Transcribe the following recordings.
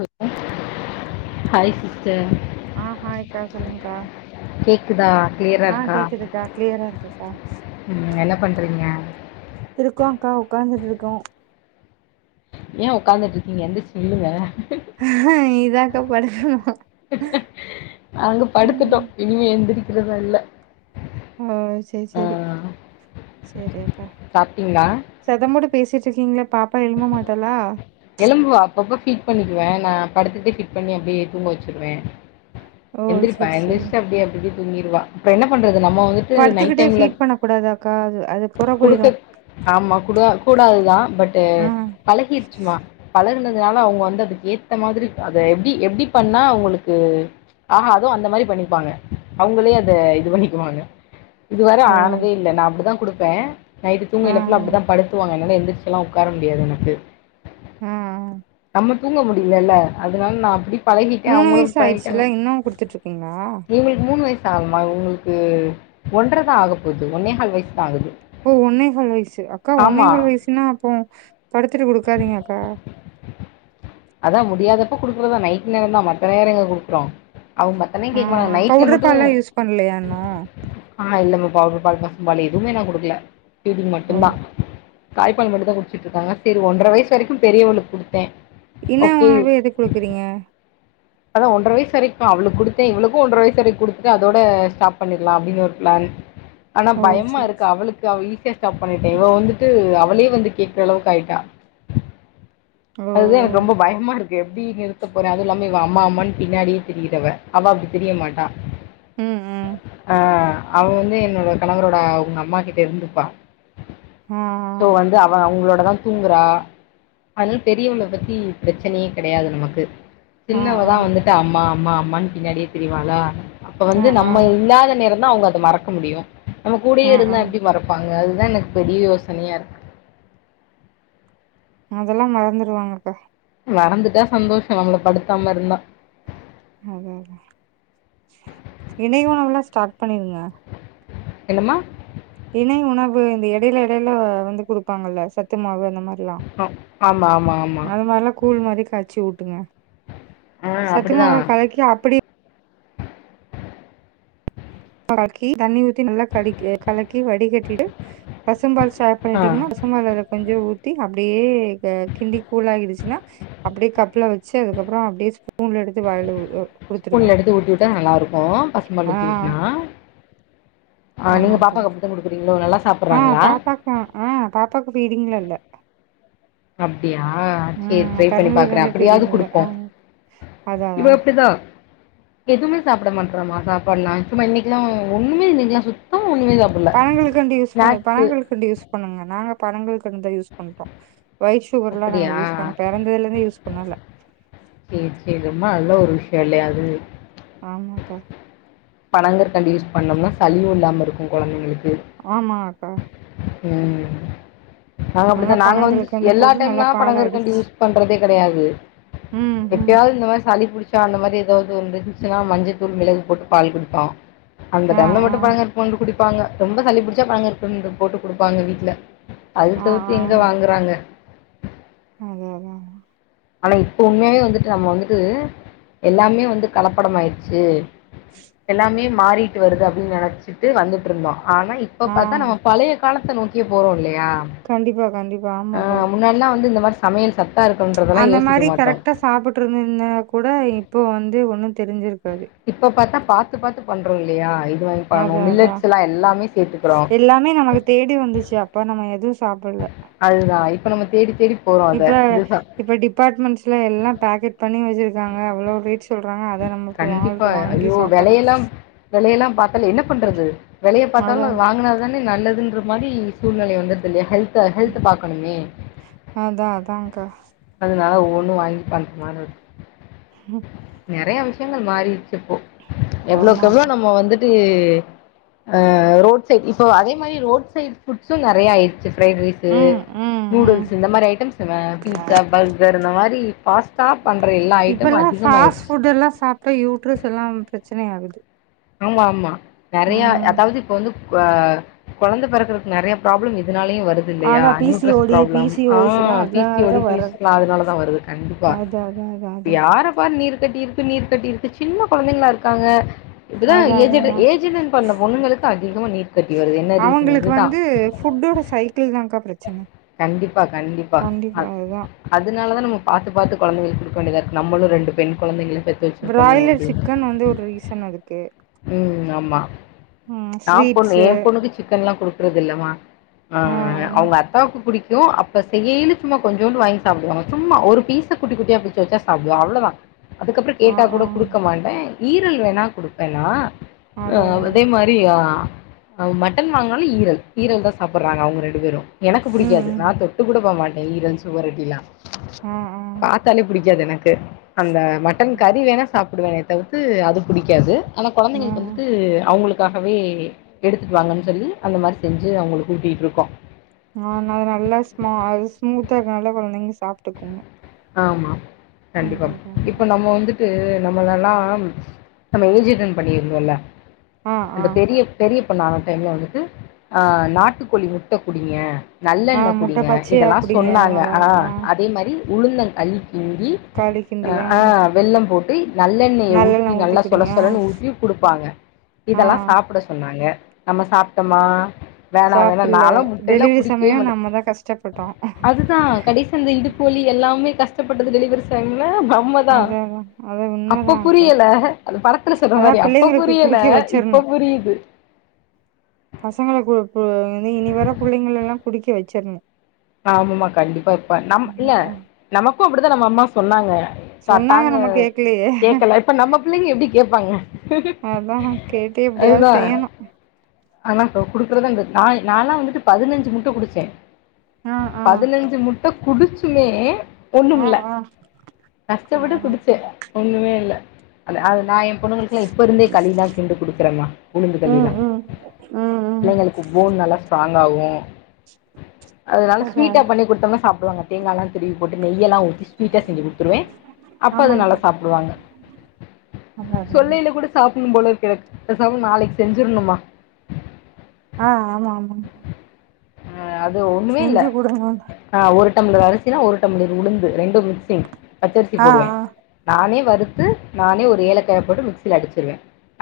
Hello hi sister ஆ ஹாயக்கா சொல்லுங்க்கா கேக்குதா கிளியரா ஆ இருக்கா கேக்குதுக்கா கிளியரா இருக்கேக்கா ம் என்ன பண்றீங்க இருக்கு அக்கா உக்காந்துட்டு இருக்கோ ஏ உக்காந்துட்டு இருக்கீங்க எந்துச்சு நில்லுங்க இதாக்க படுக்கனு நாங்க படுத்துட்டோ இனிமே எந்திரிக்கிறதா இல்ல செரி ஆ செரி செரித்தா சாப்ட்டீங்களா சதம்பூட பேசிட்டு இருக்கீங்களா பாப்பா எழுப மாட்டாளா எலும்புவா அப்ப அப்ப ஃபீட் பண்ணிடுவே நா படுத்துட்டே ஃபீட் பண்ணி அப்டியே தூங்க வச்சிருவே ஓ எந்திரிப்பா சேரி சேரி எந்துஞ்சு அப்டியே அப்டிஅப்டி தூங்கிடுவா அப்புறோ என்ன பண்றது நம்ம வந்துட் படுத்துக்கிட்டே ஃபீட் பண்ண கூடாதாக்கா அது அது புற போயிரு குடுக்க ஆமா குடோ கூடாதுதா பட்டு ம் பழகி கிச்சுமா பலர்னதுனால அவுங்க வந்து அதுக்கு ஏத்த மாதிரி அத எப்டி எப்டி பண்ணா அவுங்களுக்கு ஆஹா அது அந்த மாரி பண்ணிப்பாங்க அவுங்களே அத இது பண்ணிக்குவாங்க இதுவர ஓ ஆனதே இல்ல நா அப்டிதா குடுப்பே நைட்டு ஆ தூங்கியல ஃபுல்லா அப்டிதா படுத்துவாங்க அதனால எந்திரிச்ச லா உக்கார முடியாது எனக்கு ஹம் நம்ம தூங்க முடியலல்ல அதனால நா அப்டி பழகிட்டே மூணு அவுங்களு வயசு பழகிட்டாங்க ஆயிடுச்சுல இன்னு குடுத்துட்டு இருக்கீங்களா நீங்களுக்கு மூணு வயஸ் ஆமா இவ்ங்களுக்கு ஒன்றதா ஆக போது ஒன்னேகால் வயசு தா ஆகுது ஓ ஒன்னேகாள் வயசு அக்கா ஆமா ஒன்னேகாள் வயசுனா அப்போ படுத்துட்டு கொடுக்காதீங்க அக்கா அதா முடியாதப்போ கொடுக்குறதா நைட் நேரோ தா மத்த நேரோ எங்கே கொடுக்குறோ அவுங்க தன்னே ஆ கேக்த வேனா நைட்ல பவுடர் மட்டு பால்லா யூஸ் பண்லையா இன்னு ஆ இல்லமா பவுடர் பால் பசும் பால் எதுமே நா கொடுக்கல பிடிங் ஓ மட்டுந்தா தாய்பால் மட்டு தா குடிச்சுட்டு இருக்காங்க செரி ஒன்ற வயசு வரைக்கு பெரியவளுக்கு கொடுத்தே என்ன உன போய் எத குடுக்குறீங்க அதான் ஒன்ற வயச வரைக்கும் அவ்ளுக்கு குடுத்தன் இவளுக்கும் ஒன்ற வயச வரை கொத்துட்டு அதோட ஸ்டாப் பண்ணிடலாம் அப்டினு ஒரு பிளான் ஆனா ஓ பயமா செரி இருக்கு அவளுக்கு அவ ஈஸியா ஸ்டாப் பண்ணிட்டேன் இவ வந்து ட்டு அவளே வந்து கேக்ற அளவுக்கு ஆயிட்டா ஓ அதுதான் எனக்கு ரொம்ப பயமா இரு எப்டி நிறுத்த போறேன் அதுவும் இல்லாம இவ அம்மா அம்மான்னு பின்னாடியே திரியிறவ அவ அப்டி திரியமாட்டா ம் ம் ஆ அவ வந்து என்னோட கணவரோட அவுங்க அம்மா கிட்ட இருந்துப்பா ம் சோ வந்து அவனன அவங்களோடதான் தூங்குறா அதனால பெரியவள பத்தி பிரச்சனையே கிடையாது நமக்கு ஆ ஆ சின்னவதா வந்துட்டு அம்மா அம்மா அம்மான்னு பின்னாடியே தரியவாளா அப்ப ஆ வந்து நம்ம ஆ இல்லாத நேரம் தான் அவுங்க அத மறக்க முடியும் நம்ம கூடயே ஆ ஆ இருந்தா எப்டி மறப்பாங்க அதுதான் எனக்கு பெரிய யோசனையா இருக்கு அதல்லாம் மறந்துடுவாங்கக்கா மறந்துட்டா சந்தோஷம் நம்மள படுத்தாம இருந்தா அதா அதா இன்னைக்கும் உள்ள ஸ்டார்ட் பண்ணிருங்க என்னம்மா திணை உணவு இந்த இடைல இடைல வந்து குடுப்பாங்கல்ல சத்து மாவு அந்த மார் ல ஆ ஆமா ஆமா ஆமா. அது மார்ல்லாம் கூழ் மாரி கா ய்ச்சி ஊட்டுங்க ஆ சத்துமாவ அப்டிதான். கலக்கி அப்டியே வாக்கி தண்ணி ஊத்தி நல்லா கலக் கலக்கி வடிகட்டிட்டு பசும்பால் சாப் ஆ ரெடிங்கன்னா பசும்பால அதல கொஞ்சோ ஊத்தி அப்டியே க கிண்டி கூலாயிடுச்சுன்னா அப்டியே கப்ல வச்சு அதுக்கப்பறோ அப்டியே ஸ்பூன்ல எடுத்து வாய்ல ஊ எ ஸ்பூன்ல எடுத்து ஊட்டி விட்டா நல்லா இருக்கும் பசும்பால் ஆ ஊத்தி ஊட்டனா ஆ நீங்க ஆமாக்கா பாப்பாக்கு அப்டிதான் குடுக்கிறீங்களோ நல்லா சாப் ஆ பாப்பாக்கு ஆ பாப்பாக்கு பீடிங்லா இல்ல அப்டியா சேர் ம் ட்ரை பண்ணி பெறந்ததுல பாக்குறேன் இருந்தே அப்டியாவது ஃபீடிங்ல ஆ குடுப்போம் அதா அதா இவ இப்டிதா எதுவுமே சாப்ட மாட்றாமா சாப்பாட்லா சும்மா இன்னைக்கெல்லா ஒண்ணமே இன்னைக்கெல்லா சுத்தமா ஒண்ணுமே சாப் பனகல்கண்டு யூஸ் பண்ணு பனகல்கண்டு யூஸ் பண்ணுங்க நாங்க பனகல்கண்டுதான் யூஸ் பண்றோம் ஒய்ட் சுகர்ல்லா நாங்க அப்டியா யூஸ் பண் பெறந்ததிலிருந்தே யூஸ் பண்ணல சேர் சேர் ரொம்ப நல்ல ஒரு விஷயம் இல்லையா அது ஆமாக்கா பனங்கற்கண்டு யூஸ் பண்ணோம்னா சளியும் இல்லாம இருக்கும் கொழந்தைங்களுக்கு ஆமா அக்கா ம் நாங்க நல்லா அப்டித்தா நாங்க வந்து பனங்கல்கண்டு எல்லா போட்டு நல்லா டைம்லா பால் பனங்கற்கண்டு அடிச்சு யூஸ் பண்றதே கெடையாது ம் ம் எப்யாது இந்த மாரி சளி புடிச் சா அந்த மாரி ஏதாவது வந்து இருந்துச்சுன்னா மஞ்சத் தூள் மெளகு போட்டு பால் குடிப்போம் அந்த ஆ டைம்ல ஆ மட்டும் பனங்க போட்டு குடிப்பாங்க ரொம்ப சளி புடிச்சா பழங்கற்கண்டு போட்டு குடுப்பாங்க வீட்ல அது ஆ தவிர்த்து எங்க வாங்குறாங்க அதா அதா ஆனா இப்பவுமே வந்துட்டு நம்ம வந்துட்டு எல்லாமே வந்து கலப்படம் ஆயிடுச்சு எல்லாமே மாறிட்டு வருது அப்டின்னு நெனைச்சிட்டு வந்துட்டு இருந்தோம் ஆனா இப்ப ஆ பாத்தா நம்ம பழைய காலத்த நோக்கியே போறோம் இல்லையா கண்டிப்பா கண்டிப்பா ஆமாக்கா முன்னாடியெல்லா வந்து இந்த மாரி சமயல் சத்தா இருக்கனு அந்த மாரி கரெக்டா சாப்ட்டு இருந்தா கூட இப்போ வந்து ஒண்ணு தெரிஞ்சிருக்காது இப்ப பாத்தா பாத்து பாத்து பண்றோம இல்லையா இது வாங்கி அதா பண்ணோம் அதா மில்லட்ஸ்ல்லா எல்லாமே சேத்துகுறோ எல்லாமே நம்மளுக் தேடி வந்துச்சு அப்பா நம்ம எது சாப்பட்ல அதுதா இப்ப நம்ம தேடி தேடி போறோம் அத. இப்ப இதுதான். இப்ப டிபார்ட்மெண்ட்ஸ்ல எல்லா பேக்கெட் பண்ணி வச்சிருக்காங்க அவ்ளோ சொல்றாங்க அத நம்ம இப்ப கண்டிப்பா வாங்கிட்டு வாங்கி ஐயோ சாப்பிடுறோ வெலையெல்லாம் வெலையெல்லாம் பாத்தாலே என்ன பண்றது வெலைய பாத்தாலு அதா வாங்குனா தானே நல்லதுகுற மாரி சூழ்நிலை வந்துட் இல்லையா ஹெல்த ஹெல்த பாக்கணுமே அதா அதான்க்கா அதனால ஒவ்வொனு வாங்கி பண்ற மாரி இருக்கு நெறைய விஷயங்கள் மாறிடிச்சி இப்போ எவ்ளோக்கு எவ்ளோ ஆமாக்கா நம்ம வந்து ஆ ரோட் சைட் இப்போ அதே மாரி ரோட் சைட் புட்சும் நெறைய ஆயிரு பிரைட் ரைஸ்சு ம் ம் நூடுல்ஸ்சு ம் இந்த மாரி ஐட்டம்ஸ் பீஸா பர்கர் இந்த மாரி பாஸ் ஸ்டாப் பண்ணுற எல்லா ஐட்டமு அதிகமாயிடுச்சி அதெல்லா சாப் [unintelligible] யுட்ரெஸ் எல்லாம் பிரச்சனை ஆகுது ஆமா ஆமா நெறைய ம் அதாவது இப்ப வந்து குவ கொழந்த பெறக்கறக்கு நெறைய ப்ராப்ளம் இதனாலயு வருது இல்லையா அதா பி சி ஓ நியூட்ரஸ் D B problem C O ஆ எஸ் எல்லா பிசி அதனாலதா ஓடி பீஸ் வர்றது லா அதனால தா வருது கண்டிப்பா அதா அதா அதா இப்ப அதா யாரப்பாரு நீர் கட்டியிருக்கு நீர் கட்டியிருக்கு சின்ன கொழந்தைங்களா இருக்காங்க இப்ப தா அதா ஏஜ் அதா எடு அதா ஏஜ் அட்டன் பண்ண பொண்ணுங்களுக்கு அதிகமா நீர் கட்டி வருது என்ன ரீசன் இதுதா புட்டோட சைக்கிள் தாங்கா பிரச்சன கண்டிப்பா கண்டிப்பா அதனால தா நம்ம பாத்துபாத்து கொழந்தைகளுக்கு குடுக்க வேண்டியத இருக்கு நம்மளு ரெண்டு பெண் கொழந்தைகள பெத் பிராயலர் சிக்கன் வந்து ஒரு ரீசன் அதுக்கு உம் ஆமா ம் நா பொண்ணு ஸ்வீட்ஸு என் பொண்ணுக்கு சிக்கன்ல்லா கொடுக்குறது இல்லமா ஆ ம் அவங்க அத் குடிக்கூ அப்ப செய்யீனு கொஞ்சோண்டு வாங்கி சாப்டுவா சும்மா ஒரு பீஸ்சு குட்டி குட்டியா பிச்சுவச்சா சாப்பிடுவா அவ்ளோதா அதுக்கப்ரோ ஆ கேட்டா கூட ஆ கொடுக்க மாட்டே ஈரல் வேணா கொடுப்பேன்னா அ அதா அதா அதே மாரி மட்டன் வாங்குனாலு ஈரல் ஈரல் தா சாப்புடுறாங்க அவுங்க ரெண்டு பேரு எனக்கு ம் பிடிக்காது ம் நா தொட்டு கூட பாகமாட்டே ஈரல் சுவரட்டிலா ஆ ஆ பாத்தாலே புடிக்காது எனக்கு அந்த மட்டன் கறி வேணா சாப்புடுவேண தவுத்து அது பிடிக்காது ஆனா ஆ கொழந்தைங்களுக்கு வந்து த்து அவங்களுக்காகவே எடுத்துட்டு வாங்கன்னு சொல்லி அந்த மாதிரி செஞ்சு அவங்களுக்கு ஊட்டிகட்டு இருக்கோ ஆ அது நல்லா ஸ்சுமா ஸ்மூத்தா இருக்குனால கொழந்தைங்க சாப்பிட்டுக்குங்க ஆமா கண்டிப்பா அதா இப்ப நம்ம வந்து நம்மளல்லாம் நம்ம ஏஜ் ஜன் பண்ணிருந்தோல ஆ ஆ அந்த பெரிய பெரிய பொண்ண ஆன டைம்ல வந்துட்டு அ நாட்டுக்கோழி முட்ட குடிங்க ஆ நல்லெண்ண முட்ட குடிங்க பச்சையா இதெல்லா குடிங்க சொன்னாங்க நல்லா ஆனா ஆ அதே மாரி உளுந்த கழி கிண்டி களி கிண்டி அ ஆ ம் வெள்ளம் போட் நல்லெண்ணெய நல்லெண்ண ஊத்தி நல்லா சொல்ல குடிங்க சொல்லன்னு ஊத்தி குடுப்பாங்க ஆ இதெல்லாம் சாப்பிட சொன்னாங்க நம்ம சாப்ட்டோமா வேணா வேணா சாப்புல்ல நாலூ முட்டையல்லா டெலிவரி குடிக்கவே சமயோ மாட்டே நம்மதா கஷ்டப்பட்டோ அதுதான் கடெ அந்த இடுப்போலி எல்லாமே கஷ்டப்பட்டது டேளிவரி சமய்ல உண்ம தா அத அதா அது அப்ப உண்மதான்க்கா புரியல அது படத்துல சொல்ற அதா மாரி அப்ப பிள்ளைங்களுக்கு புரியல குடிக்க இப்போ வச்சிர்ணு புரியுது பசங்கள கு கு இனி இனி வர புள்ளைங்கல்லா குடிக்க வச்சிர்ங்க ஆமாமா கண்டிப்பா இப்பா நம் இல்ல ஆ நமக்கும் அப்படித்தா நம்ம அம்மா சொன்னாங்க சோ சொன்னாங்க அதாங்க நம்ம கேக்கலையே கேட்கல இப்ப நம்ம பிள்ளைங்க எப்படி கேட்பாங்க அதா கேட்டு எப்படியாவது செய்யணோ ஆனா இப்ப குடுக்குறது நானல்லா வந்துட்டு பதினஞ்சு முட்ட குடிச்சே ஆ ஆ பதினஞ்சு முட்ட குடிச்சுமே ஆ ஒன்னுமில்ல ஆ ஆ கஷ்டப்பட்டு குடிச்சே ஒண்ணுமே இல்ல அ அத நா ஏம் பொண்ணுங்களுக்ல்லா இப்பே இருந்தே கலிதா கிண்டி குடுக்குறோ மா உளுந்து ம் கலிதா ம் ம் ம் பிள்ளைங்களுக்கு போன் நல்லா ஸ்ட்ராங் ஆகும் அது அதா சுவீட்டா அதா பண்ணி கொடுத்தோம்னா சாப்பிடுவாங்க தேங்கால்லா திருவி போட்டு நெய்ல்லா ஊத்தி ஸ்வீட்டா செஞ்சு கொடுத்துருவே அப்ப அது நல்லா ஆமாங்க்கா சாப்பிடுவாங்க அதா அதா சாப்பட்னோம் போல இருக்கு பேசாம நாளைக்கி செஞ்சிட்ணுமா ஆஹ் ஆமா ஆமாங் ஆ அது ஒண்ணுமே இல்ல எனக் வேண்டா ஆ ஒரு டம்ளர் அரிசினா ஒரு டம்ளர் உளுந்து ரெண்டூ மிக்சிங் பச்சரிசி ஆ போடுவே ஆ நானே வறுத்து நானே ஒரு ஏலக்காய போட்டு மிக்சியில அடிச்சிருவே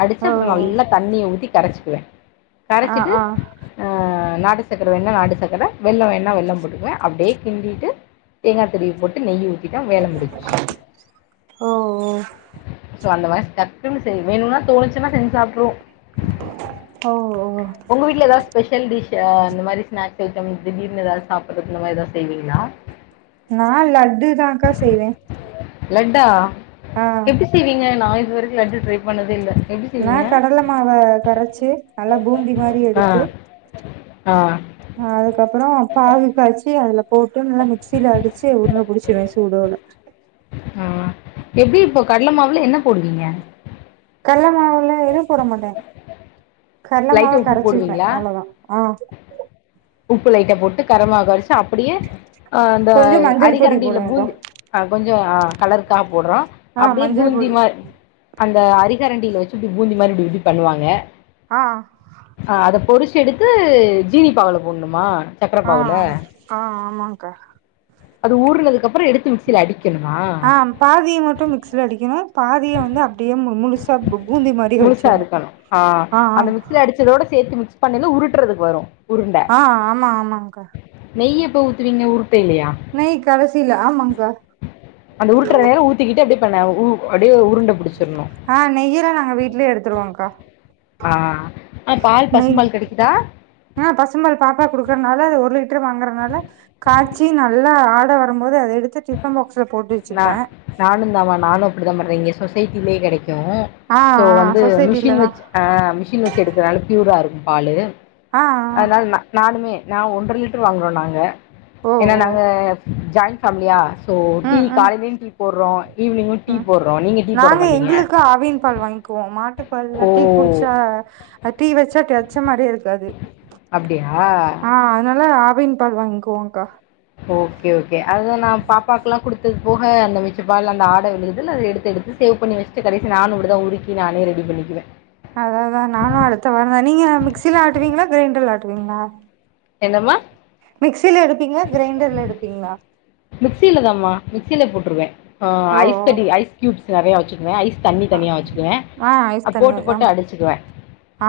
அடிச்சு ஓ அப்புறோ ஓ நல்லா தண்ணிய ஊத்தி கரைச்சிக்குவே ஆ கரைச்சிட்டு ஆ ஆ நாட்டு சக்கர வேண்ணா நாடு சக்கர வெள்ளோ வேண்ணா வெள்ளோ போட்டுக்குவே அப்படியே கிண்டிட்டு தேங்காய் த்ரூவி போட்டு நெய் ஊத் போட் இதா வேல முடிஞ் ஓ ஓ சோ அந்த மாரி டக்குனூ செய்வே வேணும்னா தோணுச்சுன்னா செஞ்சு சாப்பிட்றுவோ ஓ ஓ உங்கவீட்ல எதாவது ஸ்பெஷல் டிஷ் அ அந்த மாரி ஸ்நேக்ஸ் ஐட்டம் திடீர்னு ஏதாவது சாப்பிட்றதுன்னு இந்த மாரி எதாவது செய்வீங்களா நா லட்டுதாங்கா செய்வே லட்டா ஆ எப்டி செய்வீங்க நா இது வரைக்கும் லட்டு ட்ரை பண்ணதே இல்ல நா கடலை மாவ கரைச்சு நல்லா பூந்தி மாதிரி ஆ எடுத்து ஆ அதுக்கப்புறோ பாகு காய்ச்சி அதுல போட்டு நல்லா மிக்சியில அடிச்சு உருண்ட புடிச்சிருவே சூடோட ம் எப்டி இப்போ கடல மாவுல என்ன போடுவீங்க கல்ல மாவுல எதுவும் போட மாட்டே கடலை மாவ லைட்டாக உப்பு கரைச்சிருப்பே போடுவீங்களா அவ்ளோதா ஆ உப்பு லைட்ட போட்டு கடல் மாவு கரச்சி அப்டியே அ அந்த கொஞ்சோ மஞ்சள் பொடி அரிகரண்டியில போடுவேக்கா பூந்தி ஆ கொஞ்சோ அ கலருக்காக போட்றோ ஆ அப்படியே மஞ்சள் பூந்தி பொடி மாரி அந்த அரிகரண்டியில வச்சு இப்புடி பூந்தி மாதிரி இப்டி இப்டி பண்ணுவாங்க ஆ ஆ அத பொறிச்சு எடுத்து ஜீனி பாவ்ல போட்ணுமா சக்கர ஆ பாவ்ல ஆ ஆமாங்க்கா அது ஊறனதுக்கு அப்புறோ எடுத்து மிக்சில அடிக்கணுமா ஆ பாதிய மட்டு மிக்சில அடிக்கணும் பாதிய வந்து அப்படியே முழுசா பூ பூந்தி மாரியே முழுசா வெச்சிட்ணோ இருக்கணு ஆ அந்த மிக்சில அடிச்சதோட சேத்து மிக்ஸ் பண்ணைல உருட்றதுக்கு வரு உருண்ட ஆ ஆமா ஆமாங்க்கா நெய்ய எப்போ ஊத்துவீங்க உருட்டய்லயா நெய் கடைசில ஆமாங்க்கா சுத்தி கிட்டே அப்டியே பண்ண உ அப்டியே உருண்ட புடிச்சிரணு ஆ நெய்யல்லா நாங்க வீட்லயே எடுத்துடுவோங்க்கா ஆ பால் பசும் நெய் பால் கெடைக்குதா ஆ பசும்பால் பாப்பா குடுக்குறனால அது ஒரு லிட்டர் வாங்கறனால காய்ச்சி நல்லா ஆட வருபோது அத எடுத்து டிஃபன் பாக்ஸ்ல போட்டு வச்சுருப்ப நானு தா மா நானு அப்டிதா பண்ற இங்க சொசைட்டிலே கெடைக்கு ஆ சோ ஆ வந்து மிஷின் சொசைட்டிலதா வச்சு அ மிஷின் வச்சு எடுக்கனால ப்யூரா இருக்கு பாலு ஆ ஆ அதனால நா நானுமே நான் ஒன்ற லிட்டர் வாங்குறோ நாங்க ஓ ஏன்னா ஓ நாங்க ஜாயிண்ட் ஃபேமிலியா ஸோ டீ ம் ம் காலைலயு டீ போட்றோ ஈவினிங்கு டீ ம் போட்றோ நீங்க டீ போட நாங்க மாட்டீங்க எங்களுக்கு ஆவின் பால் வாய் ங்குவோ மாட்டுப்பால்ல்ல ஓ டீ குடிச்சா டீ வச்சா டெரச்ச மாரியே இருக்காது அப்டியா ஆ அதனால ஆவின் பால் வாங்க்வோகா ஓகே ஓகே அத நா பாப்பாக்குலா குடு அது போக அந்த மிச்சப்பால்ல அந்த ஆட விழுதுல அத எடுத்தெடுத்து சேவ் பண்ணி வச்சுட்டு கடைசி நானு அப்டிதா உருக்கி இது நானே ரெடி பண்ணிக்குவ அதா தா நானு அடுத்த வாரந்தா நீங்க மிக்சில ஆட்டுவீங்களா கிரைண்டர்ல ஆட்டுவீங்களா என்னம்மா மிக்சில எடுப்பீங்ளா கிரைண்டர்ல எடுப்பீங்ளா மிக்சிலதாமா மிக்சில போட்ருவ ஆ ஓ ஐஸ் ஓ கட்டி ஐஸ் கயூப்ஸ் நெறயா வச்சுக்குவ ஐஸ் தண்ணி ஆ தனியா வச்சுக்குவ ஆ ஐஸ் அப் தண்ணி போட்டு போட்டு ஆமா அடிச்சுக்குவ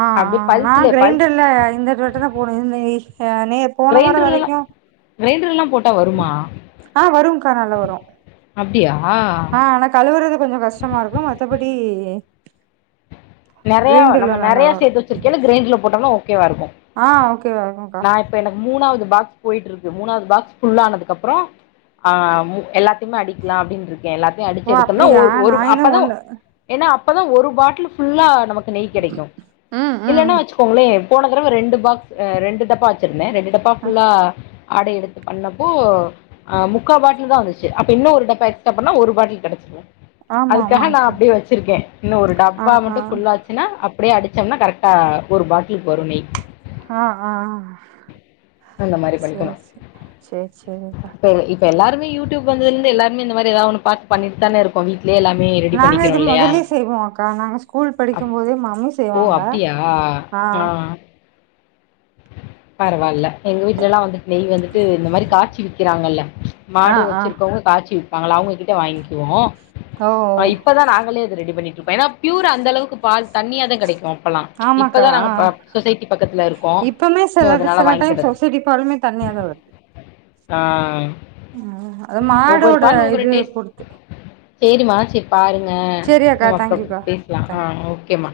ஆ ஆ நா கிரைண்டர்ல இந்த வட்ட தா போடனுன் இருக்கே நீங்க போன வார வரைக்கு கிரைண்டர்ல்லா போட்டா வருமா ஆ வருங்க்கா நல்லா வரு அப்டியா ஆ ஆனா கழுவுறது கொஞ்சோ கஷ்டமாருக்கு மத்தபடி நெறயா கிரைண்டர்ல நம்ம நல்லா நெறயா வரு சேத்து வச்சுருக்கைல கிரைண்டர்ல போட்டோம்னா ஓகேவா இருக்கு ஆ ஓகேவாங்கக்கா நா இப்ப எனக்கு மூணாவது பாகஸ் போய்ட்ருக்கு மூணாவது பாக்ஸ் ஃபுல்லா ஆனதுக்கு அப்பற ஆ எல்லாத்தையுமே அடிக்லா அப்டின் இருக்க எல்லாத்தையு ஓ அடிச்சு எடுத்தோம்னா அப்டியா ஒரு நா ஒரு என்ன அப்பதா ஒண்ணு ஏன்னா அப்பதா ஒரு பாட்டில் ஃபுல்லா நமக்கு நெய் கிடைக்கு ம் ம் இல்லனா போங்ளே போன தடவ ரெண்டு பாக்ஸ் ரெண்டு டப்பா வச்சிருந்தே ரெண்டு டப்பா அ ஃபுல்லா ஆடை எடுத்து பண்ணப்போ ஆ முக்கா பாட்டில் தா வந்துச்சு அப்ப இன்னொரு டப்பா எக்ஸ்ட்ரா பண்ணா ஒரு பாட்டில் கெடச்சுடு ஆமா அதுக்காக நா ஆமாங்க்கா அப்டியே வச்சிருக்க இன்னு ஒரு டப் ஆ மட்டு ஃபுல்லாச்சுனா அப்டியே அடிச்சோம்னா கரெக்டா ஒரு பாட்டிலுக்கு வரு நெய் ஆ ஆ அந்த மாதிரி சர் பண்ணிக்கணும் சரி சர் சரிப்பா இப்ப எல்லாருமே யூடியூப் வந்ததுலருந்து எல்லாருமே இந்த மாரி எதாவது ஒன்னு பாத்து பண்ணிட்டு தானே இருக்கோ வீட்லயே எல்லாமே ரெடி நாங்க பண்ணிக்கிறோ இது இல்லையா முதலே செய்வோம் அக்கா நாங்க ஸ்கூல் அப் படிக்கும் போதே மம்மி ஓ செய்வாங்க அப்டியா ஆ பரவால்ல எங்க வீட்லல்லா வந்துட்டு நெய் வந்துட்டு இந்த மாரி காய்ச்சி விக்கிறாங்கல்ல ஆ மாடு ஆ வச்சிருக்கவங்க காய்ச்சி விப்பாங்கல்ல அவங்ககிட்ட வாங்கிக்கிவோ ஓ இப்பதா நாங்களே ரெடி பண்ணிட்ருக்கோ ஏன்னா பியூரா அந்த அளவுக்கு பால் தண்ணியா தா கெடைக்கு பலா ஆமாக்கா இப்பதா நாங்க சொசைட்டி பக்கத்துல இருக்கோ இப்பவுமே சிலட்ட சில டைம் சொசைடி பாலுமே தண்ணியா தா வருது ஆ அ அது மாடோட இது பொருத்து சேரி மாச்சிய பாருங்க சேரி அக்கா நம்ம அப்றோ தேங்க்யூக்கா பேசலா தேங்க்யூ ஆ ஓக்கேமா